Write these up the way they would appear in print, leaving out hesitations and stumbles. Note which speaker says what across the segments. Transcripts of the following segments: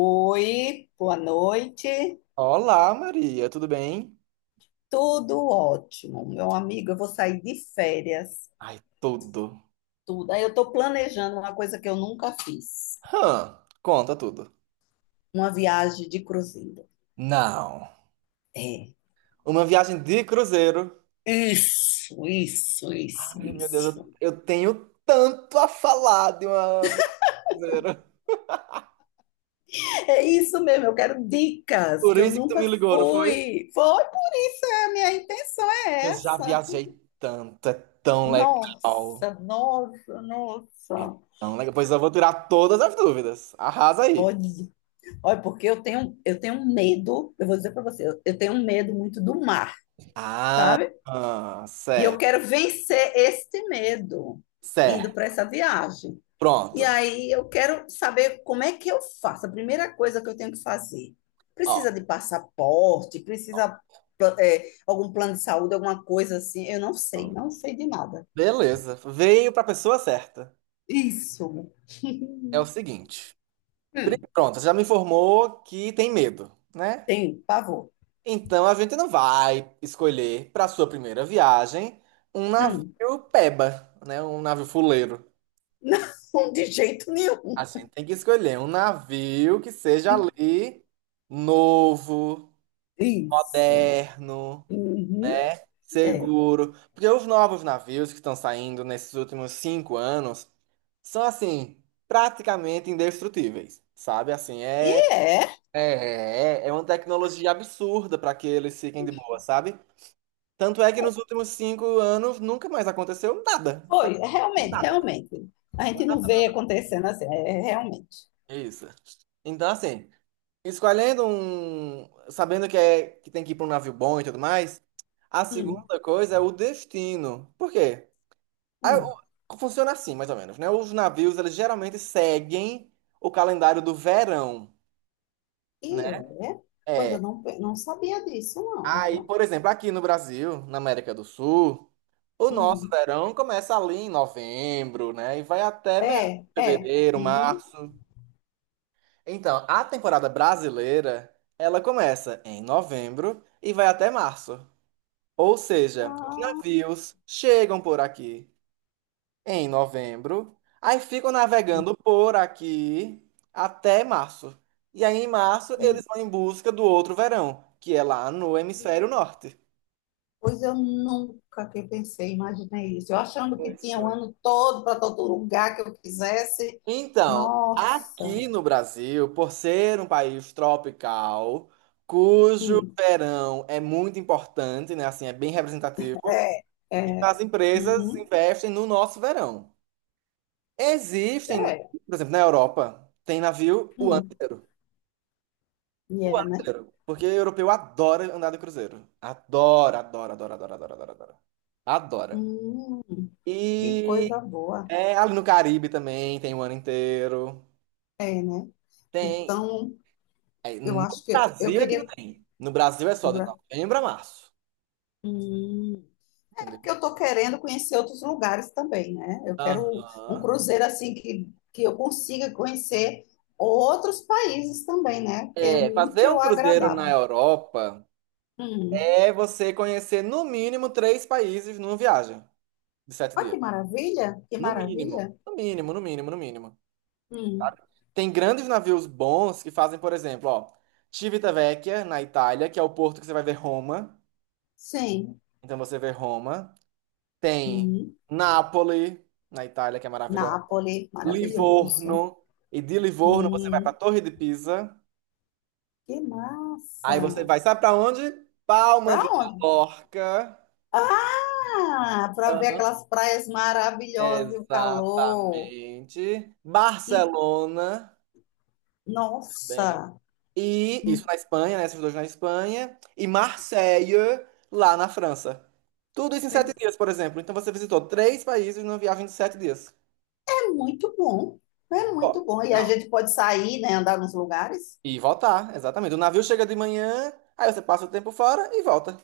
Speaker 1: Oi, boa noite.
Speaker 2: Olá, Maria, tudo bem?
Speaker 1: Tudo ótimo, meu amigo. Eu vou sair de férias,
Speaker 2: Ai, tudo.
Speaker 1: tudo. Aí eu estou planejando uma coisa que eu nunca fiz,
Speaker 2: Hã, conta tudo.
Speaker 1: uma viagem de cruzeiro.
Speaker 2: Não.
Speaker 1: É.
Speaker 2: Uma viagem de cruzeiro.
Speaker 1: Isso, isso, isso,
Speaker 2: Ai, meu Deus, eu,
Speaker 1: isso.
Speaker 2: eu tenho tanto a falar de uma viagem de cruzeiro.
Speaker 1: É isso mesmo, eu quero dicas,
Speaker 2: Por
Speaker 1: que eu
Speaker 2: isso que tu
Speaker 1: nunca
Speaker 2: me ligou, não foi?
Speaker 1: fui. Foi, a minha intenção
Speaker 2: Eu
Speaker 1: é
Speaker 2: já
Speaker 1: essa.
Speaker 2: viajei tanto, é tão legal.
Speaker 1: Nossa, nossa,
Speaker 2: É
Speaker 1: nossa.
Speaker 2: tão legal. Pois eu vou tirar todas as dúvidas. Arrasa aí.
Speaker 1: Olha, olha, porque eu tenho um medo, eu vou dizer para você, eu tenho um medo muito do mar.
Speaker 2: Ah,
Speaker 1: Sabe?
Speaker 2: ah,
Speaker 1: E eu
Speaker 2: certo,
Speaker 1: quero vencer este medo indo para
Speaker 2: certo.
Speaker 1: essa viagem. E
Speaker 2: Pronto.
Speaker 1: aí eu quero saber como é que eu faço. A primeira coisa que eu tenho que fazer.
Speaker 2: Ó,
Speaker 1: Precisa de passaporte, precisa algum plano de saúde, alguma coisa assim. Eu não sei, não sei de nada.
Speaker 2: beleza. Veio pra pessoa certa.
Speaker 1: Isso.
Speaker 2: É o seguinte. Pri-
Speaker 1: Hum,
Speaker 2: Pronto, você já me informou que tem medo, né?
Speaker 1: tenho pavor.
Speaker 2: Então a gente não vai escolher para sua primeira viagem um navio
Speaker 1: Hum.
Speaker 2: peba, né? Um navio fuleiro.
Speaker 1: Não, de jeito
Speaker 2: A
Speaker 1: nenhum.
Speaker 2: gente tem que escolher um navio que seja ali novo,
Speaker 1: Isso.
Speaker 2: moderno,
Speaker 1: Uhum. É.
Speaker 2: seguro. Porque os novos navios que estão saindo nesses últimos 5 anos são assim, praticamente indestrutíveis, sabe? Assim,
Speaker 1: E
Speaker 2: é.
Speaker 1: é,
Speaker 2: É uma tecnologia absurda para que eles fiquem de boa, sabe? Tanto é que nos últimos 5 anos nunca mais aconteceu nada, sabe?
Speaker 1: foi, realmente,
Speaker 2: Nada,
Speaker 1: realmente. A gente não
Speaker 2: nada,
Speaker 1: vê
Speaker 2: nada.
Speaker 1: acontecendo assim, realmente.
Speaker 2: Isso. Então, assim, escolhendo um, sabendo que é que tem que ir para um navio bom e tudo mais, a
Speaker 1: Hum,
Speaker 2: segunda coisa é o destino. Por quê? Ah,
Speaker 1: hum.
Speaker 2: o- Funciona assim, mais ou menos, né? Os navios, eles geralmente seguem o calendário do verão, né?
Speaker 1: E é? Pois
Speaker 2: É.
Speaker 1: eu não, pe- não sabia disso, não,
Speaker 2: Aí,
Speaker 1: viu?
Speaker 2: por exemplo, aqui no Brasil, na América do Sul. O nosso
Speaker 1: Hum.
Speaker 2: verão começa ali em novembro, né? E vai até meados
Speaker 1: É,
Speaker 2: de
Speaker 1: é.
Speaker 2: fevereiro,
Speaker 1: Uhum.
Speaker 2: março. Então, a temporada brasileira, ela começa em novembro e vai até março. Ou seja, os
Speaker 1: Ah,
Speaker 2: navios chegam por aqui em novembro, aí ficam navegando por aqui até março. E aí, em março, eles
Speaker 1: hum.
Speaker 2: vão em busca do outro verão, que é lá no
Speaker 1: Hum.
Speaker 2: hemisfério norte.
Speaker 1: Pois eu nunca que pensei, imaginei isso. Eu achando que
Speaker 2: Pois,
Speaker 1: tinha o
Speaker 2: foi.
Speaker 1: ano todo para todo lugar que eu quisesse.
Speaker 2: Então,
Speaker 1: Nossa.
Speaker 2: aqui no Brasil, por ser um país tropical, cujo
Speaker 1: Hum.
Speaker 2: verão é muito importante, né? Assim, é bem representativo,
Speaker 1: É,
Speaker 2: então
Speaker 1: é.
Speaker 2: as empresas
Speaker 1: Uhum.
Speaker 2: investem no nosso verão. Existem,
Speaker 1: É.
Speaker 2: por exemplo, na Europa, tem navio o ano
Speaker 1: Hum.
Speaker 2: inteiro.
Speaker 1: E
Speaker 2: O
Speaker 1: é,
Speaker 2: ano
Speaker 1: né?
Speaker 2: inteiro. Porque europeu adora andar de cruzeiro. Adora, adora, adora, adora, adora, adora, adora. Adora.
Speaker 1: Hum. Que coisa
Speaker 2: E
Speaker 1: boa.
Speaker 2: é, ali no Caribe também tem o ano inteiro.
Speaker 1: É, né?
Speaker 2: Tem.
Speaker 1: Então,
Speaker 2: Aí,
Speaker 1: eu
Speaker 2: no
Speaker 1: acho que eu
Speaker 2: Brasil é que não
Speaker 1: queria.
Speaker 2: tem. No Brasil é só de novembro a março.
Speaker 1: Hum. Porque
Speaker 2: Entendeu?
Speaker 1: eu estou querendo conhecer outros lugares também, né? Eu quero um
Speaker 2: Aham.
Speaker 1: cruzeiro assim que eu consiga conhecer outros países também, né? Que é
Speaker 2: É, fazer
Speaker 1: útil
Speaker 2: um
Speaker 1: ou
Speaker 2: cruzeiro na
Speaker 1: agradável.
Speaker 2: Europa
Speaker 1: Hum.
Speaker 2: é você conhecer no mínimo três países numa viagem de sete
Speaker 1: Olha que
Speaker 2: dias.
Speaker 1: maravilha, que
Speaker 2: No mínimo.
Speaker 1: maravilha.
Speaker 2: No mínimo, no mínimo, no mínimo.
Speaker 1: Hum.
Speaker 2: Sabe? Tem grandes navios bons que fazem, por exemplo, ó, Civitavecchia, na Itália, que é o porto que você vai ver Roma.
Speaker 1: Sim.
Speaker 2: Então você vê Roma. Tem
Speaker 1: Hum.
Speaker 2: Nápoles, na Itália, que é maravilhosa.
Speaker 1: Nápoles, maravilhoso.
Speaker 2: Livorno. E de Livorno você vai para a
Speaker 1: Hum.
Speaker 2: Torre de Pisa.
Speaker 1: Que
Speaker 2: Aí
Speaker 1: massa.
Speaker 2: você vai, sabe para onde? Palma
Speaker 1: Para
Speaker 2: de
Speaker 1: onde?
Speaker 2: Mallorca.
Speaker 1: Ah, para ver
Speaker 2: Aham,
Speaker 1: aquelas praias maravilhosas e o calor.
Speaker 2: exatamente.
Speaker 1: Que,
Speaker 2: Barcelona também.
Speaker 1: nossa.
Speaker 2: E isso na Espanha, né? Esses dois na Espanha. E Marseille, lá na França. Tudo isso em 7 dias, por exemplo. Então você visitou três países numa viagem de sete dias.
Speaker 1: É muito bom, é
Speaker 2: Ó,
Speaker 1: muito bom. E a
Speaker 2: não.
Speaker 1: gente pode sair, né, andar nos lugares.
Speaker 2: E voltar, exatamente. O navio chega de manhã, aí você passa o tempo fora e volta.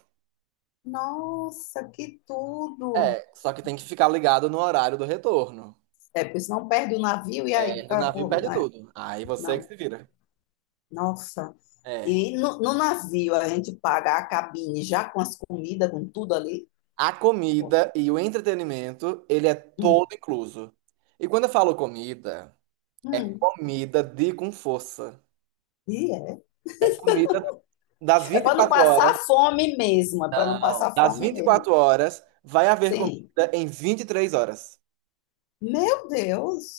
Speaker 1: Nossa, que tudo!
Speaker 2: É, só que tem que ficar ligado no horário do retorno.
Speaker 1: É, porque senão perde o navio e aí
Speaker 2: É, do navio
Speaker 1: acabou.
Speaker 2: perde
Speaker 1: Né?
Speaker 2: tudo. Aí você que
Speaker 1: Não,
Speaker 2: se vira.
Speaker 1: nossa.
Speaker 2: É.
Speaker 1: E no navio a gente paga a cabine já com as comidas, com tudo ali.
Speaker 2: A
Speaker 1: Pô,
Speaker 2: comida e o entretenimento, ele é
Speaker 1: hum,
Speaker 2: todo incluso. E quando eu falo comida, é
Speaker 1: hum.
Speaker 2: comida de com força.
Speaker 1: E é.
Speaker 2: É comida das
Speaker 1: É
Speaker 2: vinte e
Speaker 1: para não
Speaker 2: quatro
Speaker 1: passar
Speaker 2: horas.
Speaker 1: fome mesmo, é para não
Speaker 2: Não.
Speaker 1: passar
Speaker 2: Das
Speaker 1: fome
Speaker 2: vinte e
Speaker 1: mesmo.
Speaker 2: quatro horas, vai haver
Speaker 1: Sim.
Speaker 2: comida em 23 horas.
Speaker 1: Meu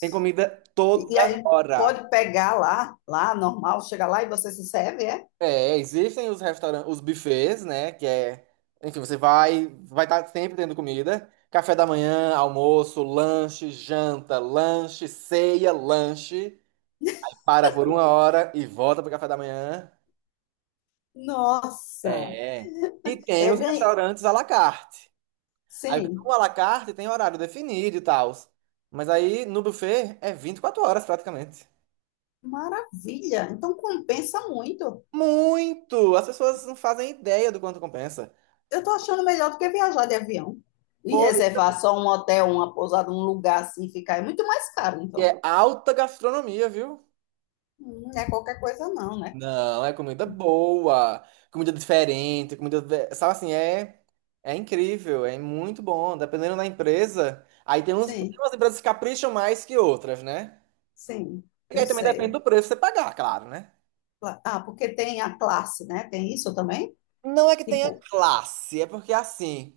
Speaker 2: Tem comida
Speaker 1: E
Speaker 2: toda
Speaker 1: a gente
Speaker 2: hora.
Speaker 1: pode pegar lá normal, chega lá e você se serve, é?
Speaker 2: É, existem os restaurantes, os buffets, né? Que é, enfim, você vai, vai estar sempre tendo comida. Café da manhã, almoço, lanche, janta, lanche, ceia, lanche. Para por 1 hora e volta pro café da manhã.
Speaker 1: Nossa,
Speaker 2: É. E tem
Speaker 1: é
Speaker 2: os
Speaker 1: ganha...
Speaker 2: restaurantes à la carte. Aí
Speaker 1: Sim,
Speaker 2: no à la carte tem horário definido e tal. Mas aí no buffet é 24 horas praticamente.
Speaker 1: maravilha. Então compensa muito.
Speaker 2: Muito! As pessoas não fazem ideia do quanto compensa.
Speaker 1: Eu estou achando melhor do que viajar de avião e
Speaker 2: Pois
Speaker 1: reservar só um hotel, uma pousada, um lugar assim, ficar. É muito mais caro, então.
Speaker 2: é alta gastronomia, viu?
Speaker 1: Não é qualquer coisa, não, né?
Speaker 2: Não, é comida boa, comida diferente, comida, sabe assim, é é incrível, é muito bom, dependendo da empresa. Aí tem uns, tem
Speaker 1: Sim,
Speaker 2: umas empresas que capricham mais que outras, né?
Speaker 1: sim,
Speaker 2: E
Speaker 1: eu
Speaker 2: aí também depende do
Speaker 1: sei.
Speaker 2: preço que você pagar, claro, né?
Speaker 1: Cla- Ah, porque tem a classe, né? Tem isso também?
Speaker 2: Não é que tenha
Speaker 1: Tipo,
Speaker 2: classe, é porque assim,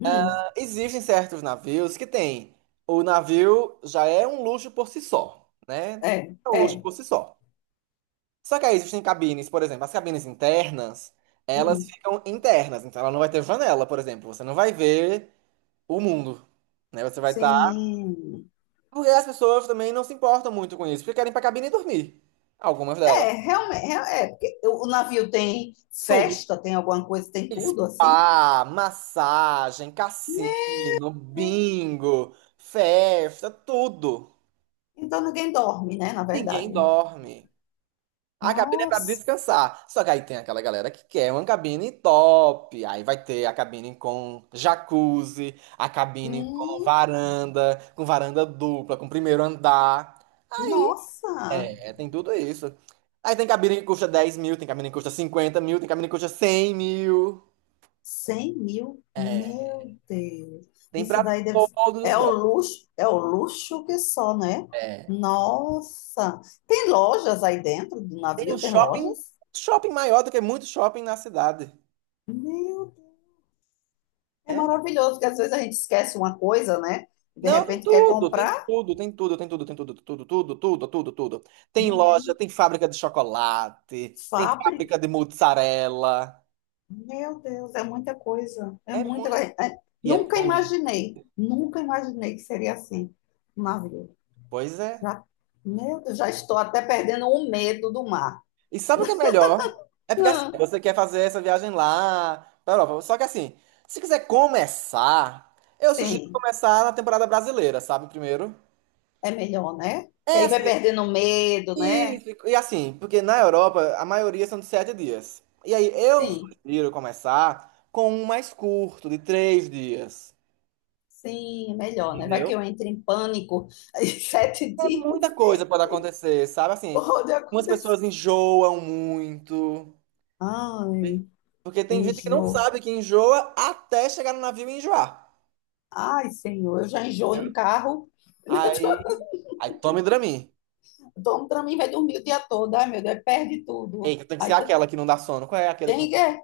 Speaker 1: hum,
Speaker 2: existem certos navios que tem. O navio já é um luxo por si só, né?
Speaker 1: é,
Speaker 2: É um luxo
Speaker 1: é,
Speaker 2: por si só. Só que aí existem cabines, por exemplo, as cabines internas, elas
Speaker 1: hum,
Speaker 2: ficam internas, então ela não vai ter janela, por exemplo. Você não vai ver o mundo, né? Você vai estar.
Speaker 1: sim.
Speaker 2: Porque as pessoas também não se importam muito com isso, porque querem ir pra cabine e dormir. Algumas delas.
Speaker 1: É, realmente, é, é, porque o navio tem
Speaker 2: Tudo.
Speaker 1: festa, tem alguma coisa, tem tudo assim.
Speaker 2: Spa, massagem,
Speaker 1: Né?
Speaker 2: cassino, bingo, festa, tudo.
Speaker 1: Então ninguém dorme, né? Na
Speaker 2: Ninguém
Speaker 1: verdade.
Speaker 2: dorme. A cabine é pra
Speaker 1: Nossa.
Speaker 2: descansar. Só que aí tem aquela galera que quer uma cabine top. Aí vai ter a cabine com jacuzzi, a cabine
Speaker 1: Hum,
Speaker 2: com varanda dupla, com primeiro andar. Aí,
Speaker 1: nossa.
Speaker 2: é, tem tudo isso. Aí tem cabine que custa 10.000, tem cabine que custa 50.000, tem cabine que custa 100.000.
Speaker 1: 100 mil.
Speaker 2: É,
Speaker 1: Meu Deus.
Speaker 2: tem
Speaker 1: Isso
Speaker 2: pra
Speaker 1: daí deve...
Speaker 2: todos os
Speaker 1: É o
Speaker 2: bolsos.
Speaker 1: luxo, é o luxo que só, né?
Speaker 2: É,
Speaker 1: Nossa. Tem lojas aí dentro do
Speaker 2: tem um
Speaker 1: navio? Tem
Speaker 2: shopping,
Speaker 1: lojas?
Speaker 2: shopping maior do que muito shopping na cidade.
Speaker 1: Meu Deus. É
Speaker 2: É.
Speaker 1: maravilhoso, porque às vezes a gente esquece uma coisa, né? De
Speaker 2: Não, tem
Speaker 1: repente quer
Speaker 2: tudo, tem
Speaker 1: comprar.
Speaker 2: tudo, tem tudo, tem tudo, tem tudo, tudo, tudo, tudo, tudo, tudo. Tem loja,
Speaker 1: Menino.
Speaker 2: tem fábrica de chocolate, tem fábrica de mozzarella.
Speaker 1: Meu Deus, é muita coisa. É
Speaker 2: É
Speaker 1: muita
Speaker 2: muito.
Speaker 1: coisa. É,
Speaker 2: E é
Speaker 1: nunca
Speaker 2: tão lindo.
Speaker 1: imaginei, nunca imaginei que seria assim um navio.
Speaker 2: Pois é.
Speaker 1: Já, meu Deus, já estou até perdendo o medo do mar.
Speaker 2: E sabe o que é melhor? É porque assim,
Speaker 1: Hum,
Speaker 2: você quer fazer essa viagem lá pra Europa. Só que assim, se quiser começar, eu sugiro
Speaker 1: sim,
Speaker 2: começar na temporada brasileira, sabe? Primeiro.
Speaker 1: é melhor, né? Que
Speaker 2: É
Speaker 1: aí vai
Speaker 2: assim,
Speaker 1: perdendo o medo, né?
Speaker 2: isso, e assim, porque na Europa a maioria são de sete dias. E aí eu
Speaker 1: Sim,
Speaker 2: sugiro começar com um mais curto, de 3 dias.
Speaker 1: sim, é melhor, né? Vai que
Speaker 2: Entendeu?
Speaker 1: eu entre em pânico em sete
Speaker 2: É
Speaker 1: dias.
Speaker 2: muita coisa pode acontecer, sabe? Assim,
Speaker 1: Pode
Speaker 2: umas
Speaker 1: acontecer.
Speaker 2: pessoas enjoam muito.
Speaker 1: Ai,
Speaker 2: Porque
Speaker 1: o
Speaker 2: tem gente que não
Speaker 1: enjoo.
Speaker 2: sabe que enjoa até chegar no navio e enjoar.
Speaker 1: Ai, Senhor, eu já enjoo em
Speaker 2: Entendeu?
Speaker 1: carro.
Speaker 2: Aí, aí tome Dramin.
Speaker 1: Dorme para mim, vai dormir o dia todo. Ai, meu Deus, perde tudo.
Speaker 2: Eita, tem que ser
Speaker 1: Aí tá,
Speaker 2: aquela que não dá sono. Qual é aquela que não
Speaker 1: tem que.
Speaker 2: dá sono?
Speaker 1: É,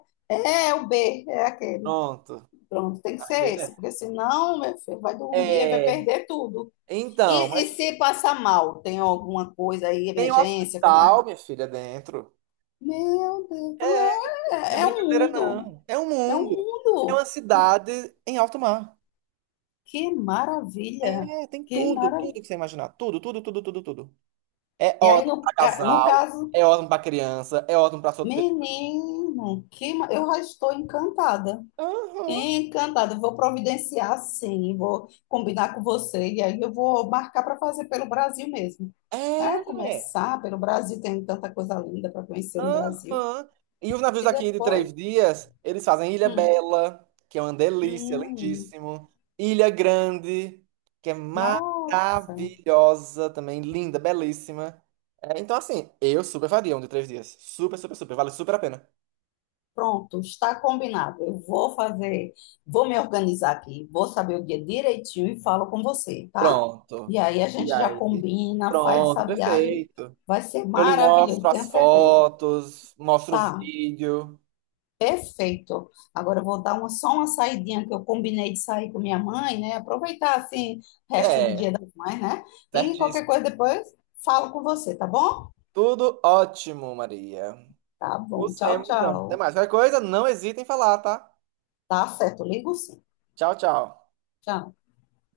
Speaker 1: é o B, é aquele.
Speaker 2: Pronto.
Speaker 1: Pronto, tem que ser
Speaker 2: Aquele é.
Speaker 1: esse, porque senão, meu filho, vai dormir e vai
Speaker 2: É.
Speaker 1: perder tudo.
Speaker 2: Então,
Speaker 1: E
Speaker 2: mas
Speaker 1: se passar mal, tem alguma coisa aí,
Speaker 2: tem um
Speaker 1: emergência, como é?
Speaker 2: hospital, minha filha, dentro.
Speaker 1: Meu Deus, então
Speaker 2: É, não é
Speaker 1: é, é um
Speaker 2: brincadeira,
Speaker 1: mundo,
Speaker 2: não. É um
Speaker 1: é um
Speaker 2: mundo. É uma
Speaker 1: mundo.
Speaker 2: cidade em alto mar.
Speaker 1: Que maravilha,
Speaker 2: É, tem
Speaker 1: que
Speaker 2: tudo,
Speaker 1: maravilha.
Speaker 2: tudo que você imaginar. Tudo, tudo, tudo, tudo, tudo. É
Speaker 1: E aí,
Speaker 2: ótimo pra
Speaker 1: no
Speaker 2: casal,
Speaker 1: caso,
Speaker 2: é ótimo pra criança, é ótimo pra solteiro.
Speaker 1: menino, eu já estou encantada.
Speaker 2: Aham.
Speaker 1: Encantada, vou providenciar sim, vou combinar com você e aí eu vou marcar para fazer pelo Brasil mesmo. Ah,
Speaker 2: É.
Speaker 1: começar pelo Brasil, tem tanta coisa linda para conhecer no Brasil.
Speaker 2: Aham. E os navios
Speaker 1: E
Speaker 2: daqui de
Speaker 1: depois,
Speaker 2: 3 dias, eles fazem Ilha
Speaker 1: hum,
Speaker 2: Bela, que é uma delícia,
Speaker 1: hum,
Speaker 2: lindíssimo. Ilha Grande, que é
Speaker 1: nossa,
Speaker 2: maravilhosa também, linda, belíssima. É, então, assim, eu super faria um de 3 dias. Super, super, super. Vale super a pena.
Speaker 1: pronto, está combinado. Eu vou fazer, vou me organizar aqui, vou saber o dia direitinho e falo com você, tá?
Speaker 2: Pronto.
Speaker 1: E aí a
Speaker 2: E
Speaker 1: gente já
Speaker 2: aí?
Speaker 1: combina, faz
Speaker 2: Pronto,
Speaker 1: essa viagem,
Speaker 2: perfeito.
Speaker 1: vai ser
Speaker 2: Eu lhe mostro
Speaker 1: maravilhoso, tenho
Speaker 2: as
Speaker 1: certeza.
Speaker 2: fotos, mostro o
Speaker 1: Tá.
Speaker 2: vídeo.
Speaker 1: Perfeito. Agora eu vou dar uma, só uma saidinha que eu combinei de sair com minha mãe, né? Aproveitar assim o resto do
Speaker 2: É,
Speaker 1: dia das mães, né? E qualquer
Speaker 2: certíssimo.
Speaker 1: coisa depois falo com você, tá bom?
Speaker 2: Tudo ótimo, Maria.
Speaker 1: Tá bom.
Speaker 2: Nos
Speaker 1: Tchau,
Speaker 2: vemos, então. Até
Speaker 1: tchau.
Speaker 2: mais. Qualquer coisa, não hesitem em falar, tá?
Speaker 1: Tá certo, ligo sim.
Speaker 2: Tchau, tchau.
Speaker 1: Tchau.